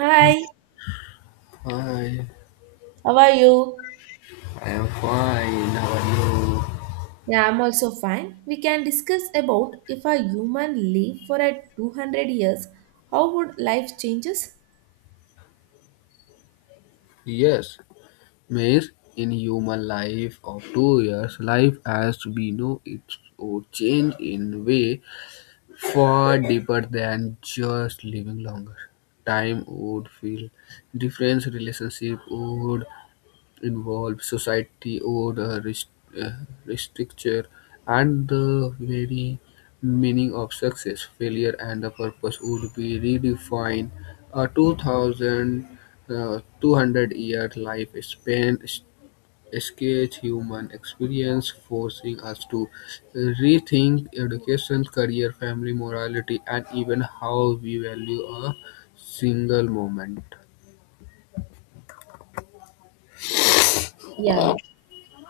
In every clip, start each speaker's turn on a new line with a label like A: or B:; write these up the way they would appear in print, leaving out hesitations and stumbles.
A: Hi.
B: Hi,
A: How are you?
B: I am fine. How are you?
A: Yeah, I'm also fine. We can discuss about if a human live for a 200 years, how would life changes?
B: Yes, Miss, in human life of 2 years, life as we know it would change in way far deeper than just living longer. Time would feel different, relationship would involve society, order, uh, structure, and the very meaning of success, failure, and the purpose would be redefined. A 2,200 year life span sketch human experience, forcing us to rethink education, career, family, morality, and even how we value a single moment.
A: Yeah.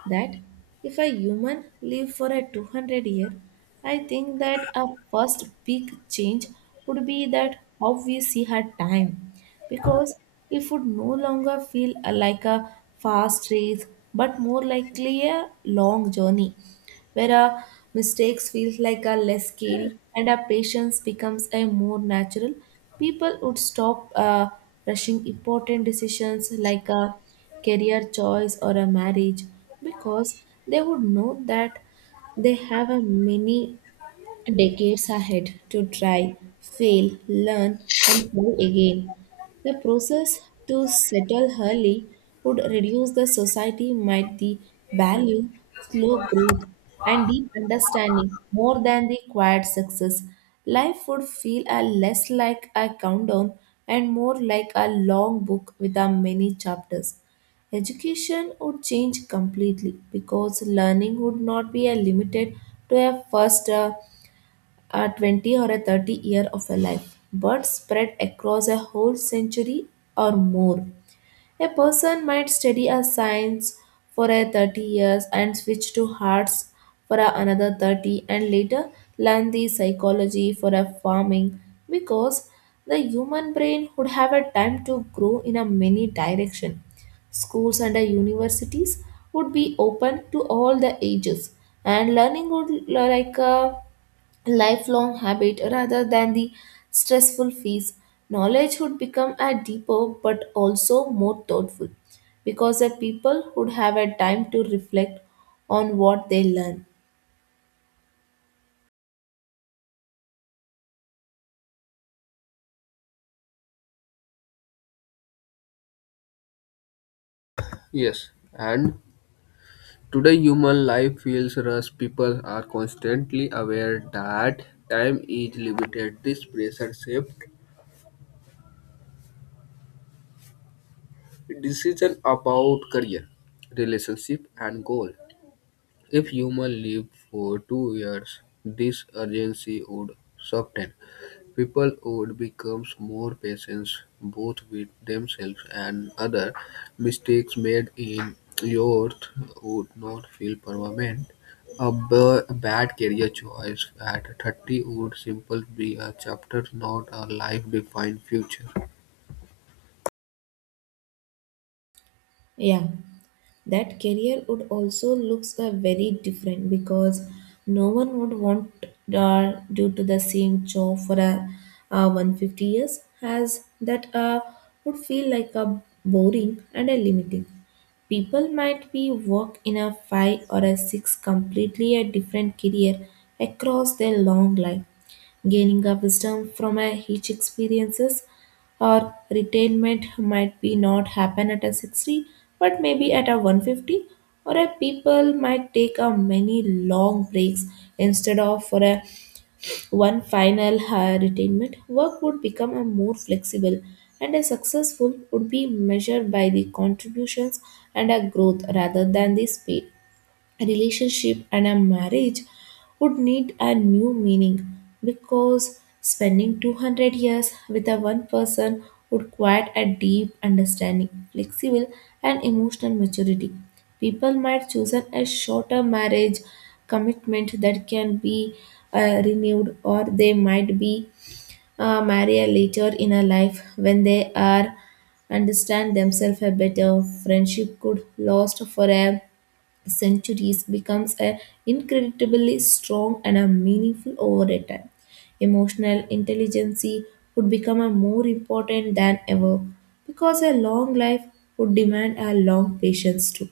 A: That If a human live for a 200 year, I think that a first big change would be that how we see her time, because it would no longer feel like a fast race, but more likely a long journey where our mistakes feels like are less scary and our patience becomes a more natural. People would stop rushing important decisions like a career choice or a marriage because they would know that they have a many decades ahead to try, fail, learn, and try again. The process to settle early would reduce the society might the value slow growth and deep understanding more than the quiet success. Life would feel a less like a countdown and more like a long book with a many chapters. Education would change completely because learning would not be a limited to a first a 20 or a 30 year of a life, but spread across a whole century or more. A person might study a science for a 30 years and switch to arts for a another 30 and later learn the psychology for a farming because the human brain would have a time to grow in a many direction. Schools and universities would be open to all the ages and learning would like lifelong habit rather than the stressful phase. Knowledge would become a deeper but also more thoughtful because the people would have a time to reflect on what they learn.
B: Yes, and today, human life feels rushed. People are constantly aware that time is limited. This pressure shapes decision about career, relationship, and goal. If human live for 2 years, this urgency would soften. People would become more patient both with themselves and others; mistakes made in youth would not feel permanent. A bad career choice at 30 would simply be a chapter, not a life-defining future.
A: Yeah. That career would also looks very different because no one would want do to the same job for a 150 years, as that would feel like a boring and a limiting. People might be work in a five or a six completely a different career across their long life, gaining a wisdom from a each experiences, or retirement might be not happen at a 60 but maybe at a 150, or a people might take a many long breaks instead of for a one final retirement. Work would become a more flexible, and a successful would be measured by the contributions and a growth rather than the speed. A relationship and a marriage would need a new meaning because spending 200 years with a one person would quite a deep understanding flexible and emotional maturity. People might choose a shorter marriage commitment that can be renewed, or they might be marry a later in a life when they are understand themselves a better. Friendship could last for a centuries, becomes a incredibly strong and a meaningful over a time. Emotional intelligence would become a more important than ever because a long life would demand a long patience too.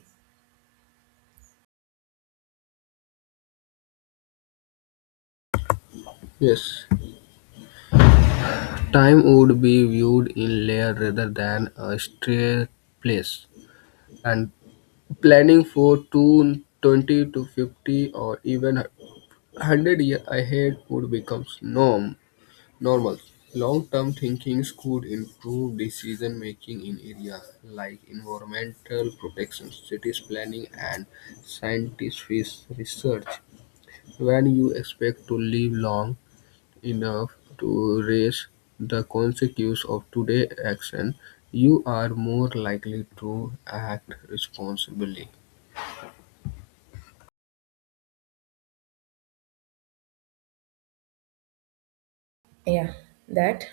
B: Yes, time would be viewed in layer rather than a straight place. And planning for two, 20, to 50 or even hundred years ahead would become normal. Long-term thinking could improve decision-making in areas like environmental protection, cities planning, and scientific research. When you expect to live long enough to raise the consequences of today's action, you are more likely to act responsibly.
A: Yeah, that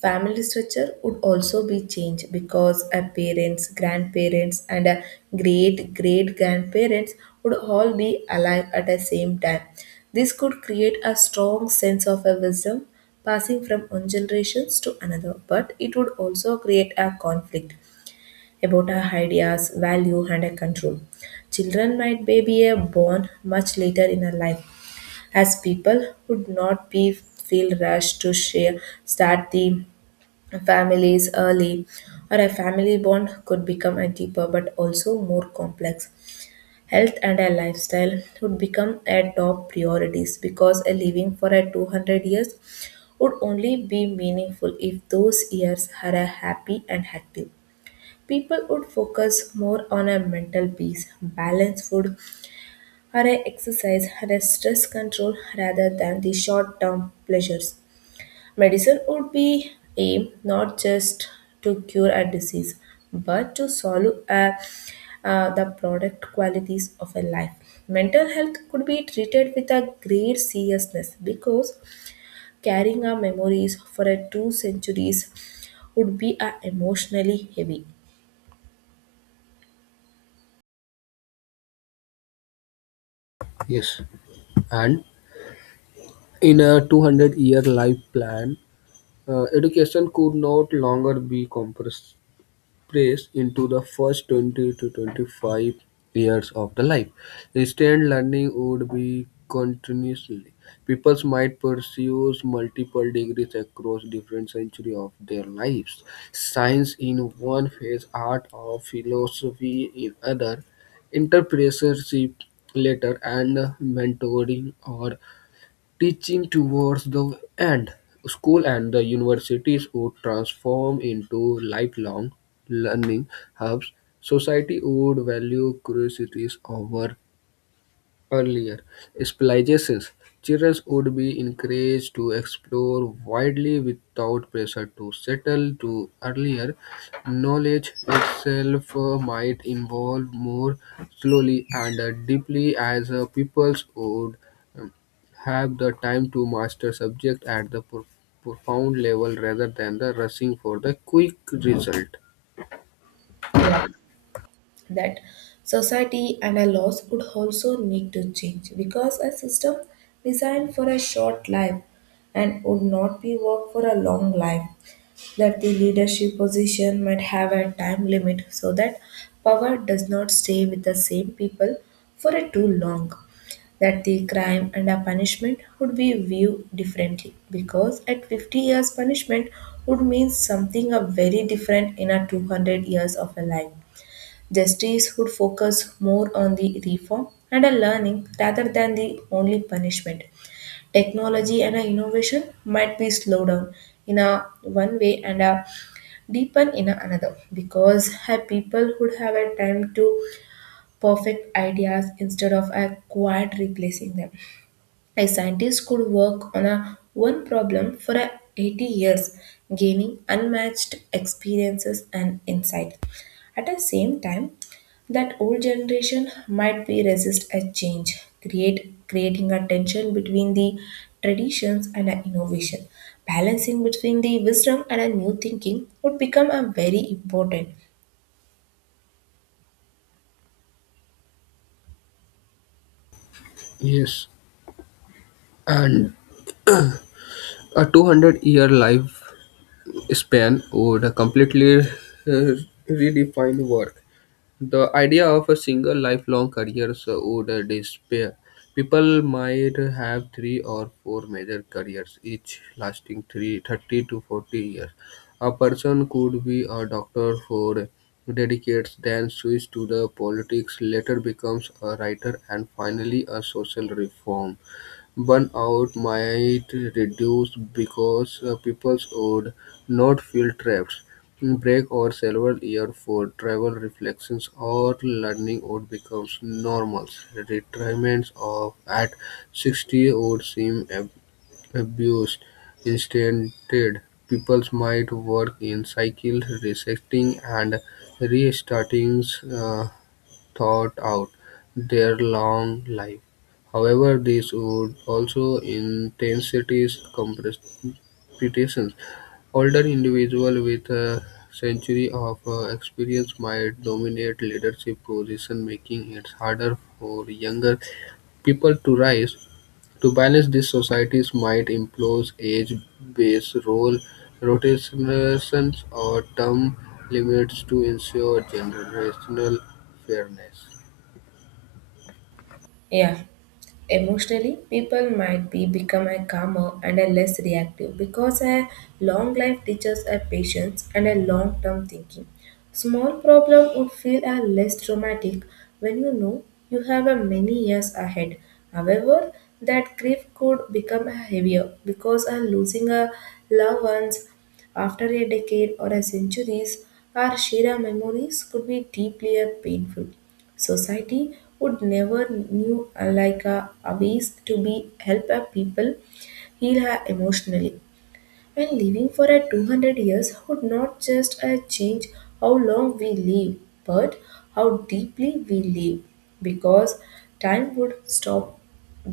A: Family structure would also be changed because a parents, grandparents, and a great great grandparents would all be alive at the same time. This could create a strong sense of a wisdom passing from one generation to another, but it would also create a conflict about our ideas, value, and a control. Children might be a born much later in our life, as people would not be feel rushed to share start the families early, or a family bond could become a deeper but also more complex. Health and a lifestyle would become a top priorities because a living for a 200 years would only be meaningful if those years are a happy and active. People would focus more on a mental peace, balanced food, or a exercise and a stress control rather than the short-term pleasures. Medicine would be aimed not just to cure a disease, but to solve the product qualities of a life. Mental health could be treated with a great seriousness because carrying our memories for a two centuries would be emotionally heavy.
B: Yes, and in a 200-year life plan, education could not longer be compressed into the first 20 to 25 years of the life. Instant learning would be continuously. People might pursue multiple degrees across different centuries of their lives. Science in one phase, art or philosophy in other, entrepreneurship later, and mentoring or teaching towards the end. School and the universities would transform into lifelong learning hubs. Society would value curiosities over earlier specializations. Children would be encouraged to explore widely without pressure to settle to earlier. Knowledge itself might evolve more slowly and deeply as peoples would um, have the time to master subject at the profound level rather than the rushing for the quick result.
A: Yeah. that Society and our laws would also need to change because a system designed for a short life and would not be work for a long life, that the leadership position might have a time limit so that power does not stay with the same people for a too long, that the crime and a punishment would be viewed differently, because at 50 years punishment would mean something a very different in a 200 years of a life. Justice would focus more on the reform and a learning rather than the only punishment. Technology and a innovation might be slowed down in a one way and a deepen in a another because a people would have a time to perfect ideas instead of a quiet replacing them. A scientist could work on a one problem for a 80 years, gaining unmatched experiences and insight. At the same time, that old generation might be resist a change, create creating a tension between the traditions and a innovation. Balancing between the wisdom and a new thinking would become a very important.
B: Yes, and a 200-year life span would completely redefine work. The idea of a single lifelong career so would disappear. People might have three or four major careers, each lasting three, 30 to 40 years. A person could be a doctor for decades, then switch to the politics, later becomes a writer, and finally a social reform. Burnout might reduce because people would not feel trapped. Break or several years for travel, reflections, or learning would become normal. Retirements of at 60 would seem abused. Instead, people might work in cycles, resetting and restarting. Uh, Thought out their long life. However, this would also intensities competition. Older individuals with a century of experience might dominate leadership position, making it harder for younger people to rise. To balance this, societies might impose age-based role rotations or term limits to ensure generational fairness.
A: Yeah. Emotionally, people might be become a calmer and a less reactive because a long life teaches a patience and a long term thinking. Small problem would feel a less traumatic when you know you have a many years ahead. However, that grief could become a heavier because a losing a loved ones after a decade or a centuries, our shared memories could be deeply painful. Society would never knew like a ways to be help a people heal her emotionally, and living for a 200 years would not just change how long we live, but how deeply we live, because time would stop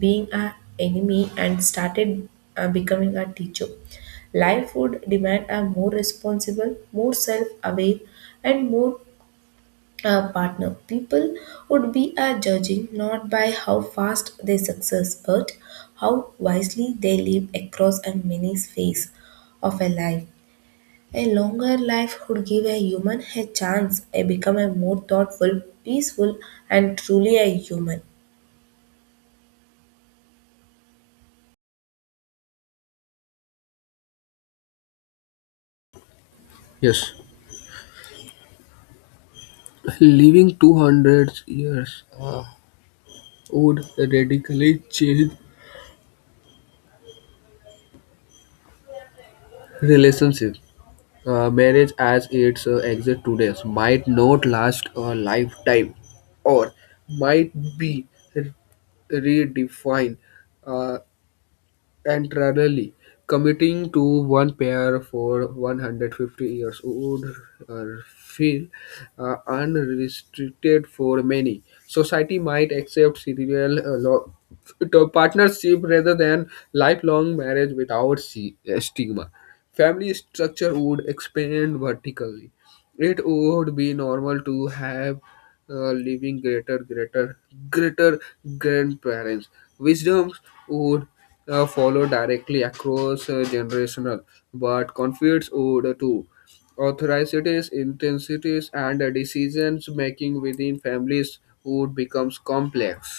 A: being our enemy and started becoming our teacher. Life would demand a more responsible, more self aware, and more a partner. People would be judging not by how fast they success, but how wisely they live across a many phase of a life. A longer life would give a human a chance to become a more thoughtful, peaceful, and truly a human.
B: Yes, living 200 years would radically change relationships. Marriage as it exists today might not last a lifetime or might be re- redefined, uh, and rarely committing to one pair for 150 years would feel unrestricted for many. Society might accept serial to partnership rather than lifelong marriage without stigma. Family structure would expand vertically. It would be normal to have living greater greater grandparents. Wisdoms would follow directly across generational, but conflicts would too. Authorities intensities and decisions making within families would becomes complex.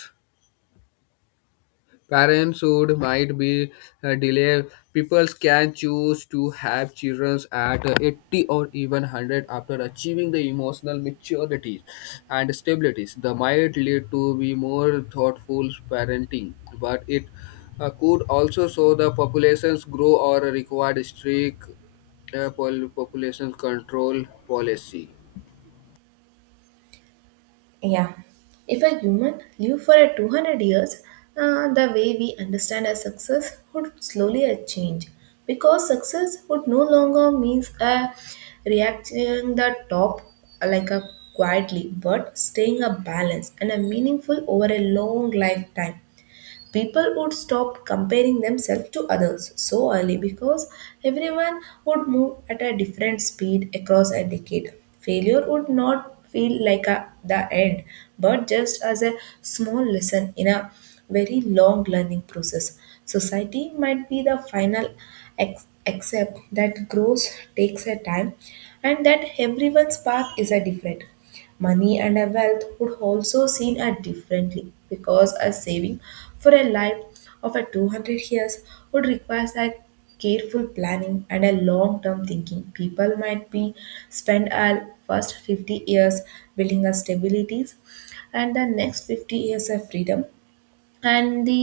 B: Parenthood might be delayed. People can choose to have children at 80 or even 100 after achieving the emotional maturity and stabilities. The might lead to be more thoughtful parenting, but it could also show the populations grow or require strict population control policy.
A: Yeah, if a human lived for a 200 years, the way we understand as success would slowly a change, because success would no longer means a reaching the top like a quietly, but staying a balance and a meaningful over a long lifetime. People would stop comparing themselves to others so early because everyone would move at a different speed across a decade. Failure would not feel like a, the end, but just as a small lesson in a very long learning process. Society might be the final except that growth takes a time and that everyone's path is a different. Money and a wealth would also seen at differently because a saving for a life of a 200 years would require a careful planning and a long-term thinking. People might be spend a first 50 years building a stabilities, and the next 50 years of freedom, and the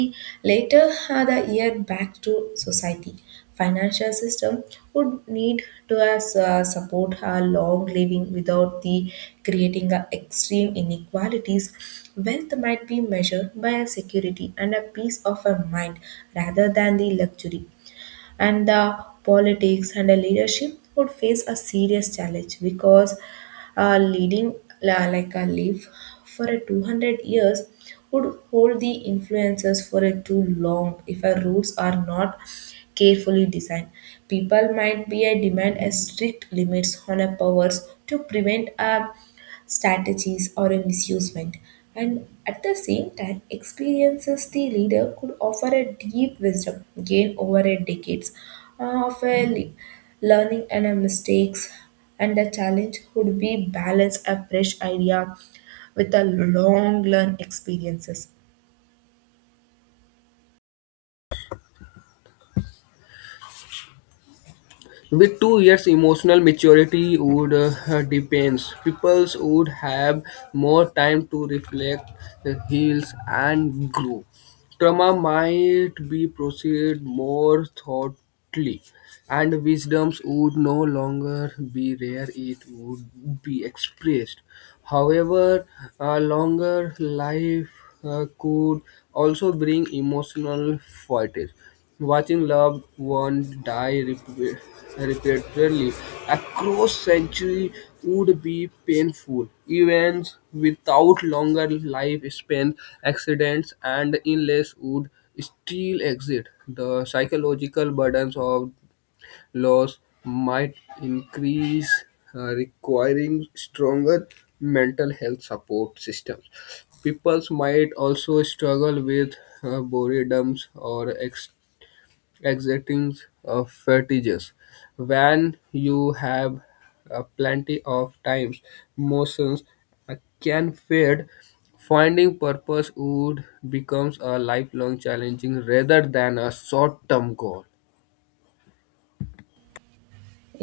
A: later the year back to society. Financial system would need to as support her long living without the creating a extreme inequalities. Wealth might be measured by a security and a peace of a mind rather than the luxury. And the politics and the leadership would face a serious challenge because leading like a leaf for a 200 years would hold the influences for a too long if our rules are not carefully designed. People might be a demand a strict limits on our powers to prevent a strategies or a misusement, and at the same time experiences the leader could offer a deep wisdom gained over a decades of a learning and a mistakes. And the challenge would be balance a fresh idea with a long learned experiences.
B: With 2 years, emotional maturity would depends. Peoples would have more time to reflect, heal, and grow. Trauma might be processed more thoughtfully, and wisdoms would no longer be rare. It would be expressed. However, a longer life could also bring emotional fatigue. Watching loved ones die repeatedly across centuries would be painful. Events without longer life spans, accidents, and illness would still exist. The psychological burdens of loss might increase, requiring stronger mental health support systems. People might also struggle with boredoms or exacting fetishes. When you have plenty of times, motions uh, can fade. Finding purpose would becomes a lifelong challenging rather than a short-term goal.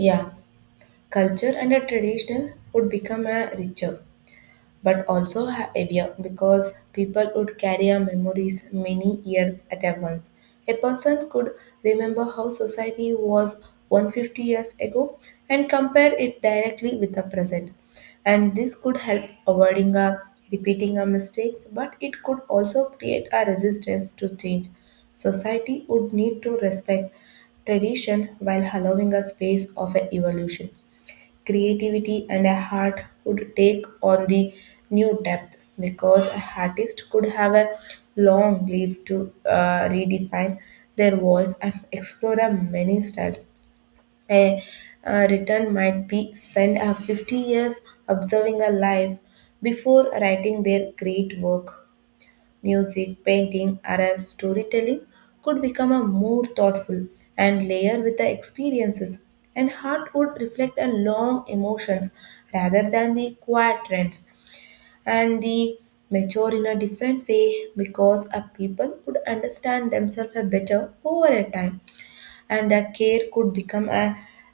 A: Yeah, culture and a traditional would become a richer but also heavier because people would carry our memories many years at a once. A person could remember how society was 150 years ago and compare it directly with the present. And this could help avoiding a repeating our mistakes, but it could also create a resistance to change. Society would need to respect tradition while allowing a space of a evolution. Creativity and a heart would take on the new depth because a artist could have a long leave to redefine their voice and explore a many styles. A, a return might be spent 50 years observing a life before writing their great work. Music, painting, or as storytelling could become a more thoughtful and layer with the experiences, and heart would reflect a long emotions rather than the quiet trends, and the mature in a different way because a people would understand themselves a better over a time, and the care could become a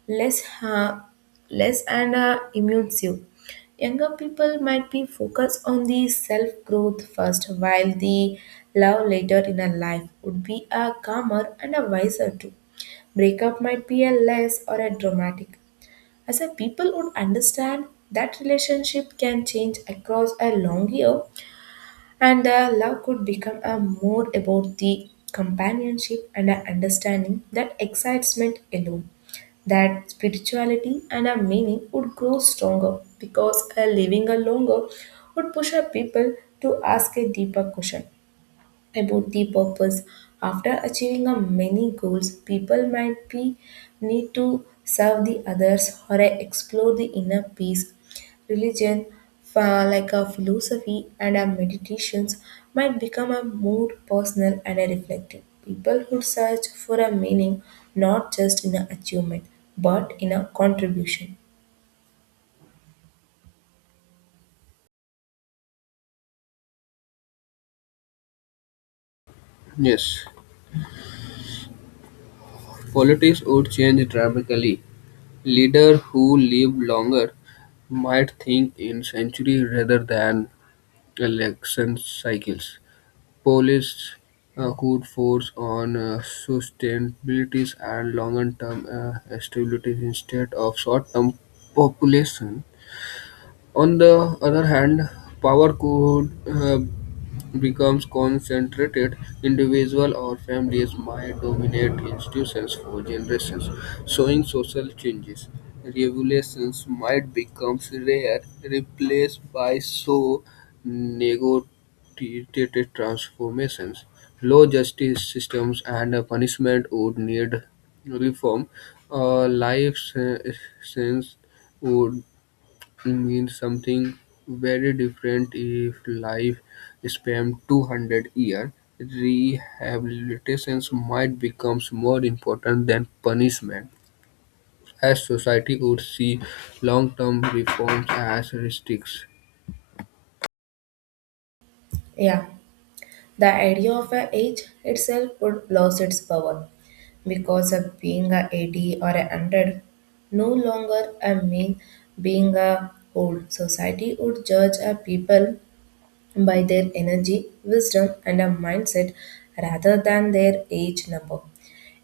A: less ha- less and immersive. Younger people might be focused on the self growth first, while the love later in a life would be a calmer and a wiser too. Breakup might be a less or a dramatic, as a people would understand that relationship can change across a long year and love could become a more about the companionship and a understanding that excitement alone, that spirituality and a meaning would grow stronger because a living a longer would push a people to ask a deeper question about the purpose. After achieving a many goals, people might be need to serve the others or explore the inner peace. Religion, like a philosophy and a meditations, might become a more personal and a reflective. People who search for a meaning not just in an achievement but in a contribution.
B: Yes, politics would change dramatically. Leaders who live longer might think in century rather than election cycles. Policies could focus on sustainability and longer-term stability instead of short-term population on the other hand, power could becomes concentrated. Individual or families might dominate institutions for generations, showing social changes. Regulations might become rare, replaced by so negotiated transformations. Law, justice systems, and punishment would need reform. A sentence would means something very different if life spanned 200 years. Rehabilitation might become more important than punishment, as society would see long-term reforms as risks.
A: Yeah. The idea of an age itself would lose its power because of being a 80 or a 100 no longer a mean being a old. Society would judge a people by their energy, wisdom, and a mindset rather than their age number.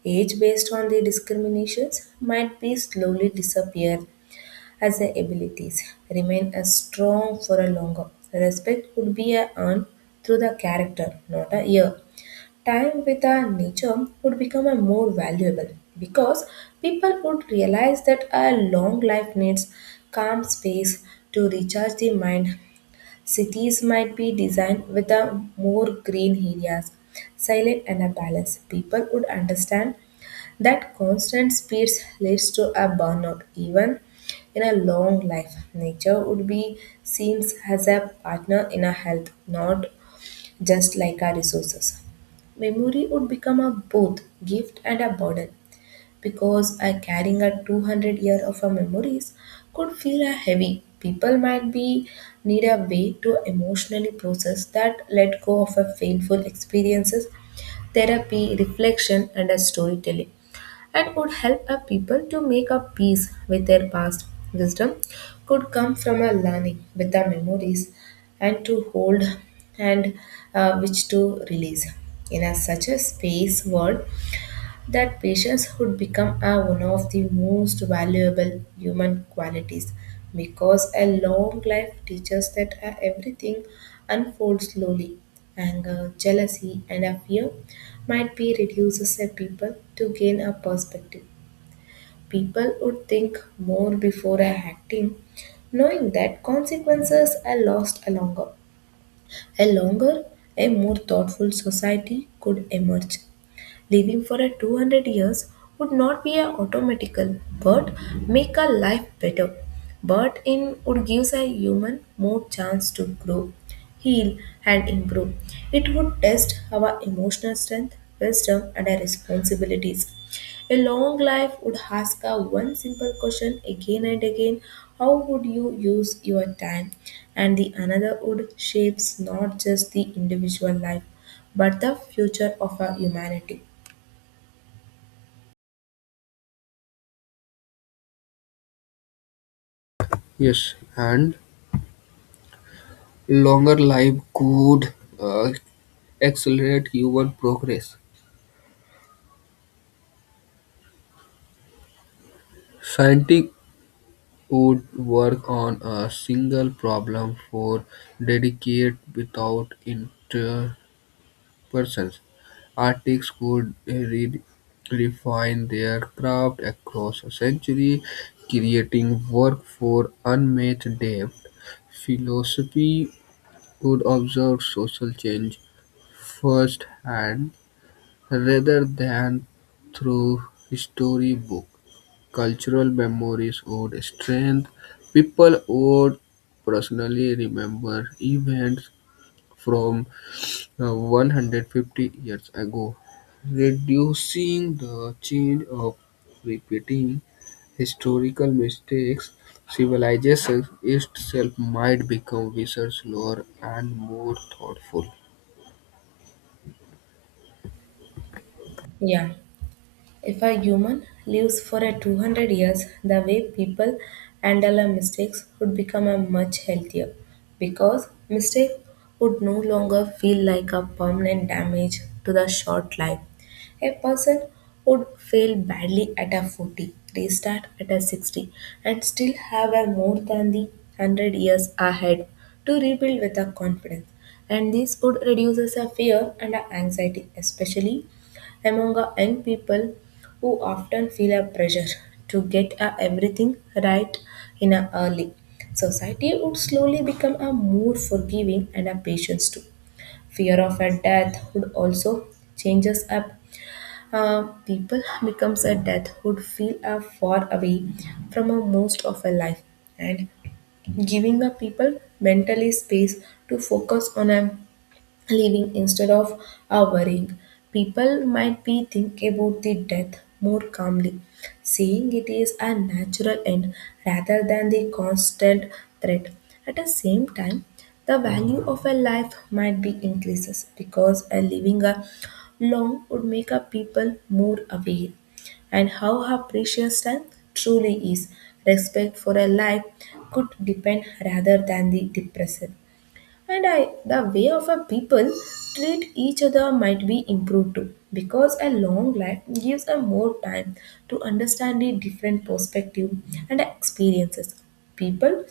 A: Age based on the discriminations might be slowly disappear as the abilities remain as strong for a longer. Respect would be a earned through the character, not a year. Time with our nature would become a more valuable because people would realize that a long life needs calm space to recharge the mind. Cities might be designed with a more green areas, silent and a balance. People would understand that constant speeds leads to a burnout even in a long life. Nature would be seen as a partner in a health, not just like our resources. Memory would become a both gift and a burden because a carrying a 200 year of our memories could feel a heavy. People might be need a way to emotionally process that let go of a painful experiences, therapy, reflection, and a storytelling and would help a people to make a peace with their past. Wisdom could come from a learning with the memories and to hold and which to release. In a, such a space world, that patience would become a, one of the most valuable human qualities because a long life teaches that everything unfolds slowly. Anger, jealousy, and a fear might be reduces a people to gain a perspective. People would think more before acting, knowing that consequences are lost longer. A longer, a more thoughtful society could emerge. Living for a 200 years would not be a automatical, but make our life better. But in would gives a human more chance to grow, heal, and improve. It would test our emotional strength, wisdom, and our responsibilities. A long life would ask her one simple question again and again. How would you use your time? And the another would shapes not just the individual life but the future of our humanity.
B: Yes, and longer life could uh, accelerate human progress. Scientists would work on a single problem for decades without persons. Artists could refine their craft across a century, creating work for unmatched depth. Philosophy could observe social change firsthand rather than through storybook. Cultural memories would strengthen. People would personally remember events from 150 years ago, reducing the change of repeating historical mistakes. Civilization itself might become wiser, slower, and more thoughtful.
A: Yeah, if a human lives for a 200 years, the way people handle our mistakes would become a much healthier because mistake would no longer feel like a permanent damage to the short life. A person would fail badly at a 40, restart at a 60, and still have a more than the 100 years ahead to rebuild with a confidence. And this would reduces a fear and a anxiety, especially among a young people who often feel a pressure to get a everything right in a early. Society would slowly become a more forgiving and a patience too. Fear of a death would also changes up. People becomes a death would feel a far away from a most of a life and giving the people mentally space to focus on a living instead of worrying. People might be thinking about the death more calmly, seeing it is a natural end rather than the constant threat. At the same time, the value of a life might be increases because a living a long would make a people more aware and how her precious time truly is. Respect for a life could depend rather than the depressed. And I, the way of a people treat each other might be improved too, because a long life gives a more time to understand the different perspective and experiences. People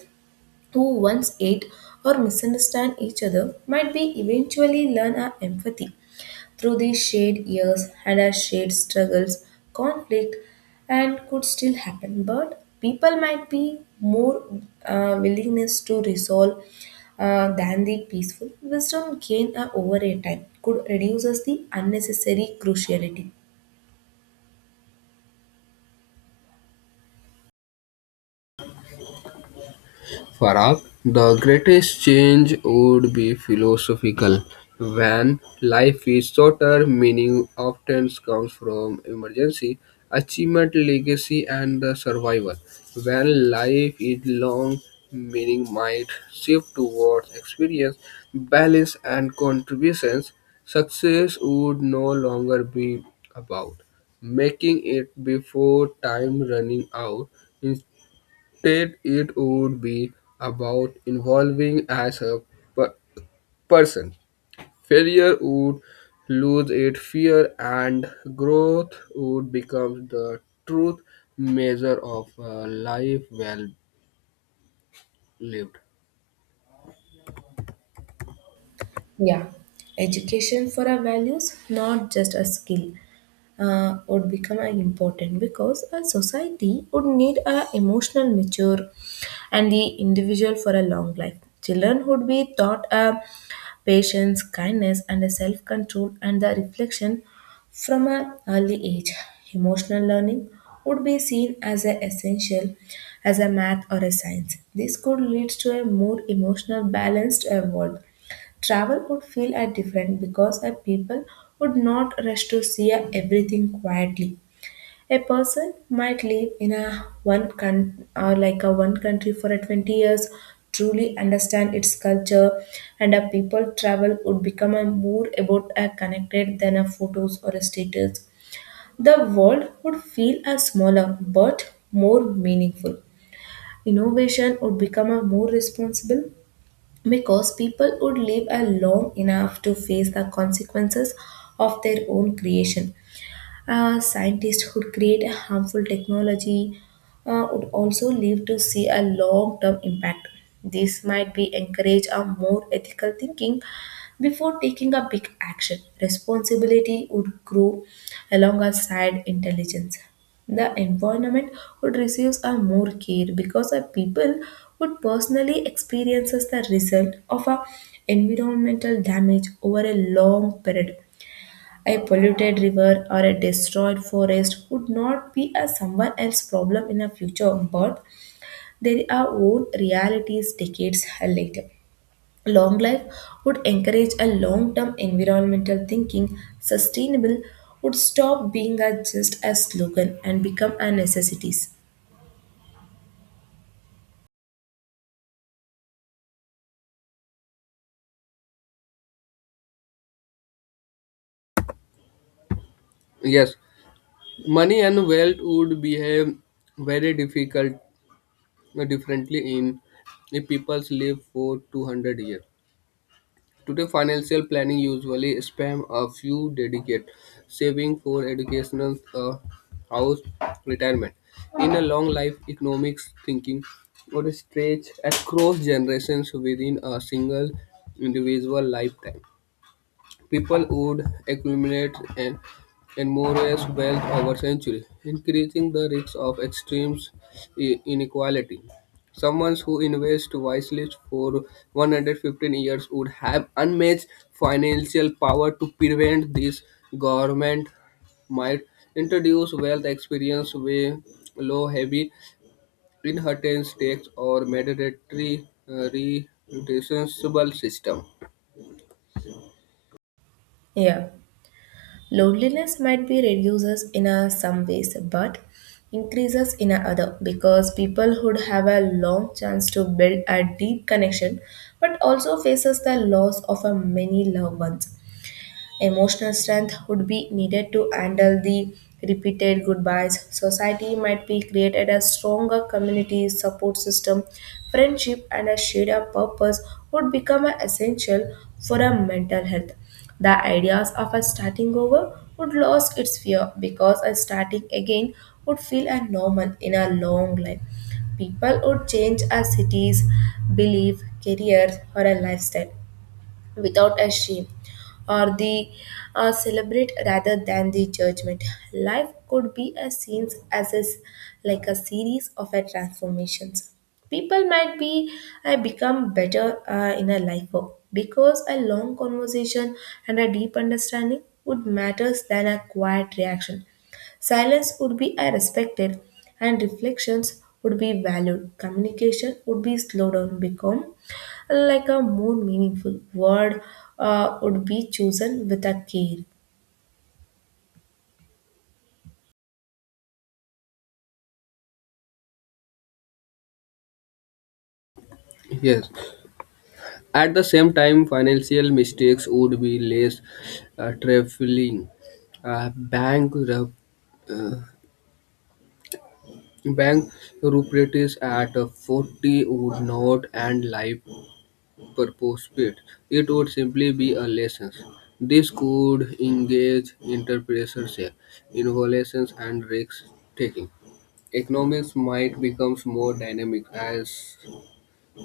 A: who once hate or misunderstand each other might be eventually learn our empathy through these shade years had our shade struggles, conflict, and could still happen. But people might be more willingness to resolve than the peaceful wisdom gained over a time could reduce us the unnecessary cruciality.
B: Farag, the greatest change would be philosophical. When life is shorter, meaning often comes from emergency, achievement, legacy, and the survival. When life is long, meaning might shift towards experience, balance, and contributions. Success would no longer be about making it before time running out. Instead, it would be about evolving as a per- person. Failure would lose its fear, and growth would become the truth measure of a life well lived.
A: Yeah, education for our values, not just a skill, would become important because a society would need a emotional mature and the individual for a long life. Children would be taught a patience, kindness, and a self control and the reflection from an early age. Emotional learning would be seen as a essential as a math or a science. This could lead to a more emotional balanced world. Travel would feel a different because a people would not rush to see a everything quietly. A person might live in a or like a one country for a 20 years, truly understand its culture, and a people travel would become a more about a connected than a photos or a status. The world would feel a smaller but more meaningful. Innovation would become a more responsible because people would live a long enough to face the consequences of their own creation. Scientists who create a harmful technology would also live to see a long-term impact. This might be encourage a more ethical thinking before taking a big action. Responsibility would grow alongside intelligence. The environment would receive a more care because the people would personally experiences the result of a environmental damage over a long period. A polluted river or a destroyed forest would not be a someone else's problem in a future, but there are own realities decades later. Long life would encourage a long-term environmental thinking. Sustainable would stop being a just a slogan and become a necessity.
B: Yes, money and wealth would behave very difficult differently in if people live for 200 years. Today, financial planning usually spans a few dedicated saving for education, a house, retirement. In a long life, economics thinking would stretch across generations within a single individual lifetime. People would accumulate and enormous wealth over centuries, increasing the risk of extreme inequality. Someone who invests wisely for 115 years would have unmatched financial power. To prevent this, government might introduce wealth experience way low heavy inheritance tax or mandatory reducible system.
A: Yeah. Loneliness might be reduces in a some ways, but increases in a other because people would have a long chance to build a deep connection, but also faces the loss of a many loved ones. Emotional strength would be needed to handle the repeated goodbyes. Society might be created a stronger community support system. Friendship and a shared purpose would become a essential for a mental health. The ideas of a starting over would lose its fear because a starting again would feel a normal in a long life. People would change as cities, belief, careers, or a lifestyle without a shame or the celebrate rather than the judgment life could be a scenes as is like a series of a transformations people might be I become better in a life work because a long conversation and a deep understanding would matters than a quiet reaction. Silence would be respected and reflections would be valued. Communication would be slowed down, become like a more meaningful word would be chosen with a care.
B: Yes, at the same time, financial mistakes would be less trifling. Uh, bankrupt, uh, Bankruptcies at 40 would not end life purpose. Pit. It would simply be a lesson. This could engage entrepreneurs, innovations, and risk taking. Economics might become more dynamic as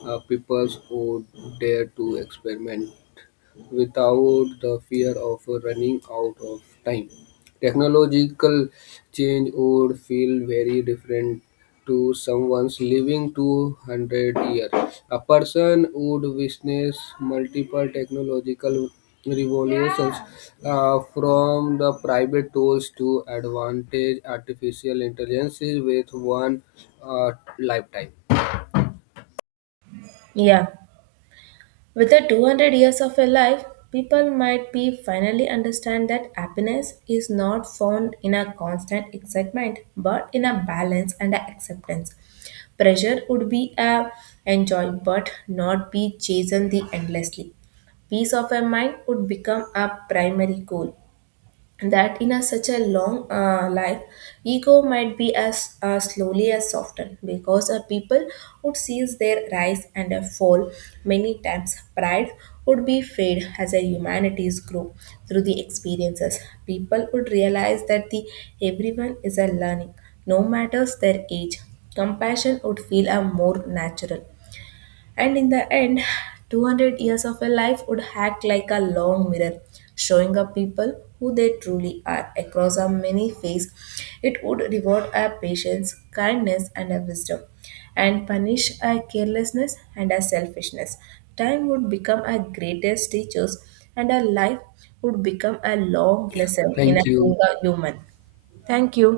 B: people would dare to experiment without the fear of running out of time. Technological change would feel very different to someone's living 200 years. A person would witness multiple technological revolutions from the private tools to advantage artificial intelligences with one uh, lifetime.
A: Yeah. With the 200 years of a life, people might be finally understand that happiness is not found in a constant excitement but in a balance and a acceptance. Pressure would be a enjoy but not be chased the endlessly. Peace of a mind would become a primary goal that in a such a long life ego might be as slowly as softened because a people would seize their rise and a fall many times pride would be fade as a humanities grow through the experiences people would realize that the everyone is a learning no matters their age compassion would feel a more natural and in the end, 200 years of a life would act like a long mirror, showing up people who they truly are across a many faces. It would reward our patience, kindness, and our wisdom, and punish our carelessness and our selfishness. Time would become our greatest teachers, and our life would become a long lesson in
B: Thank
A: a being
B: you.
A: a human. Thank you.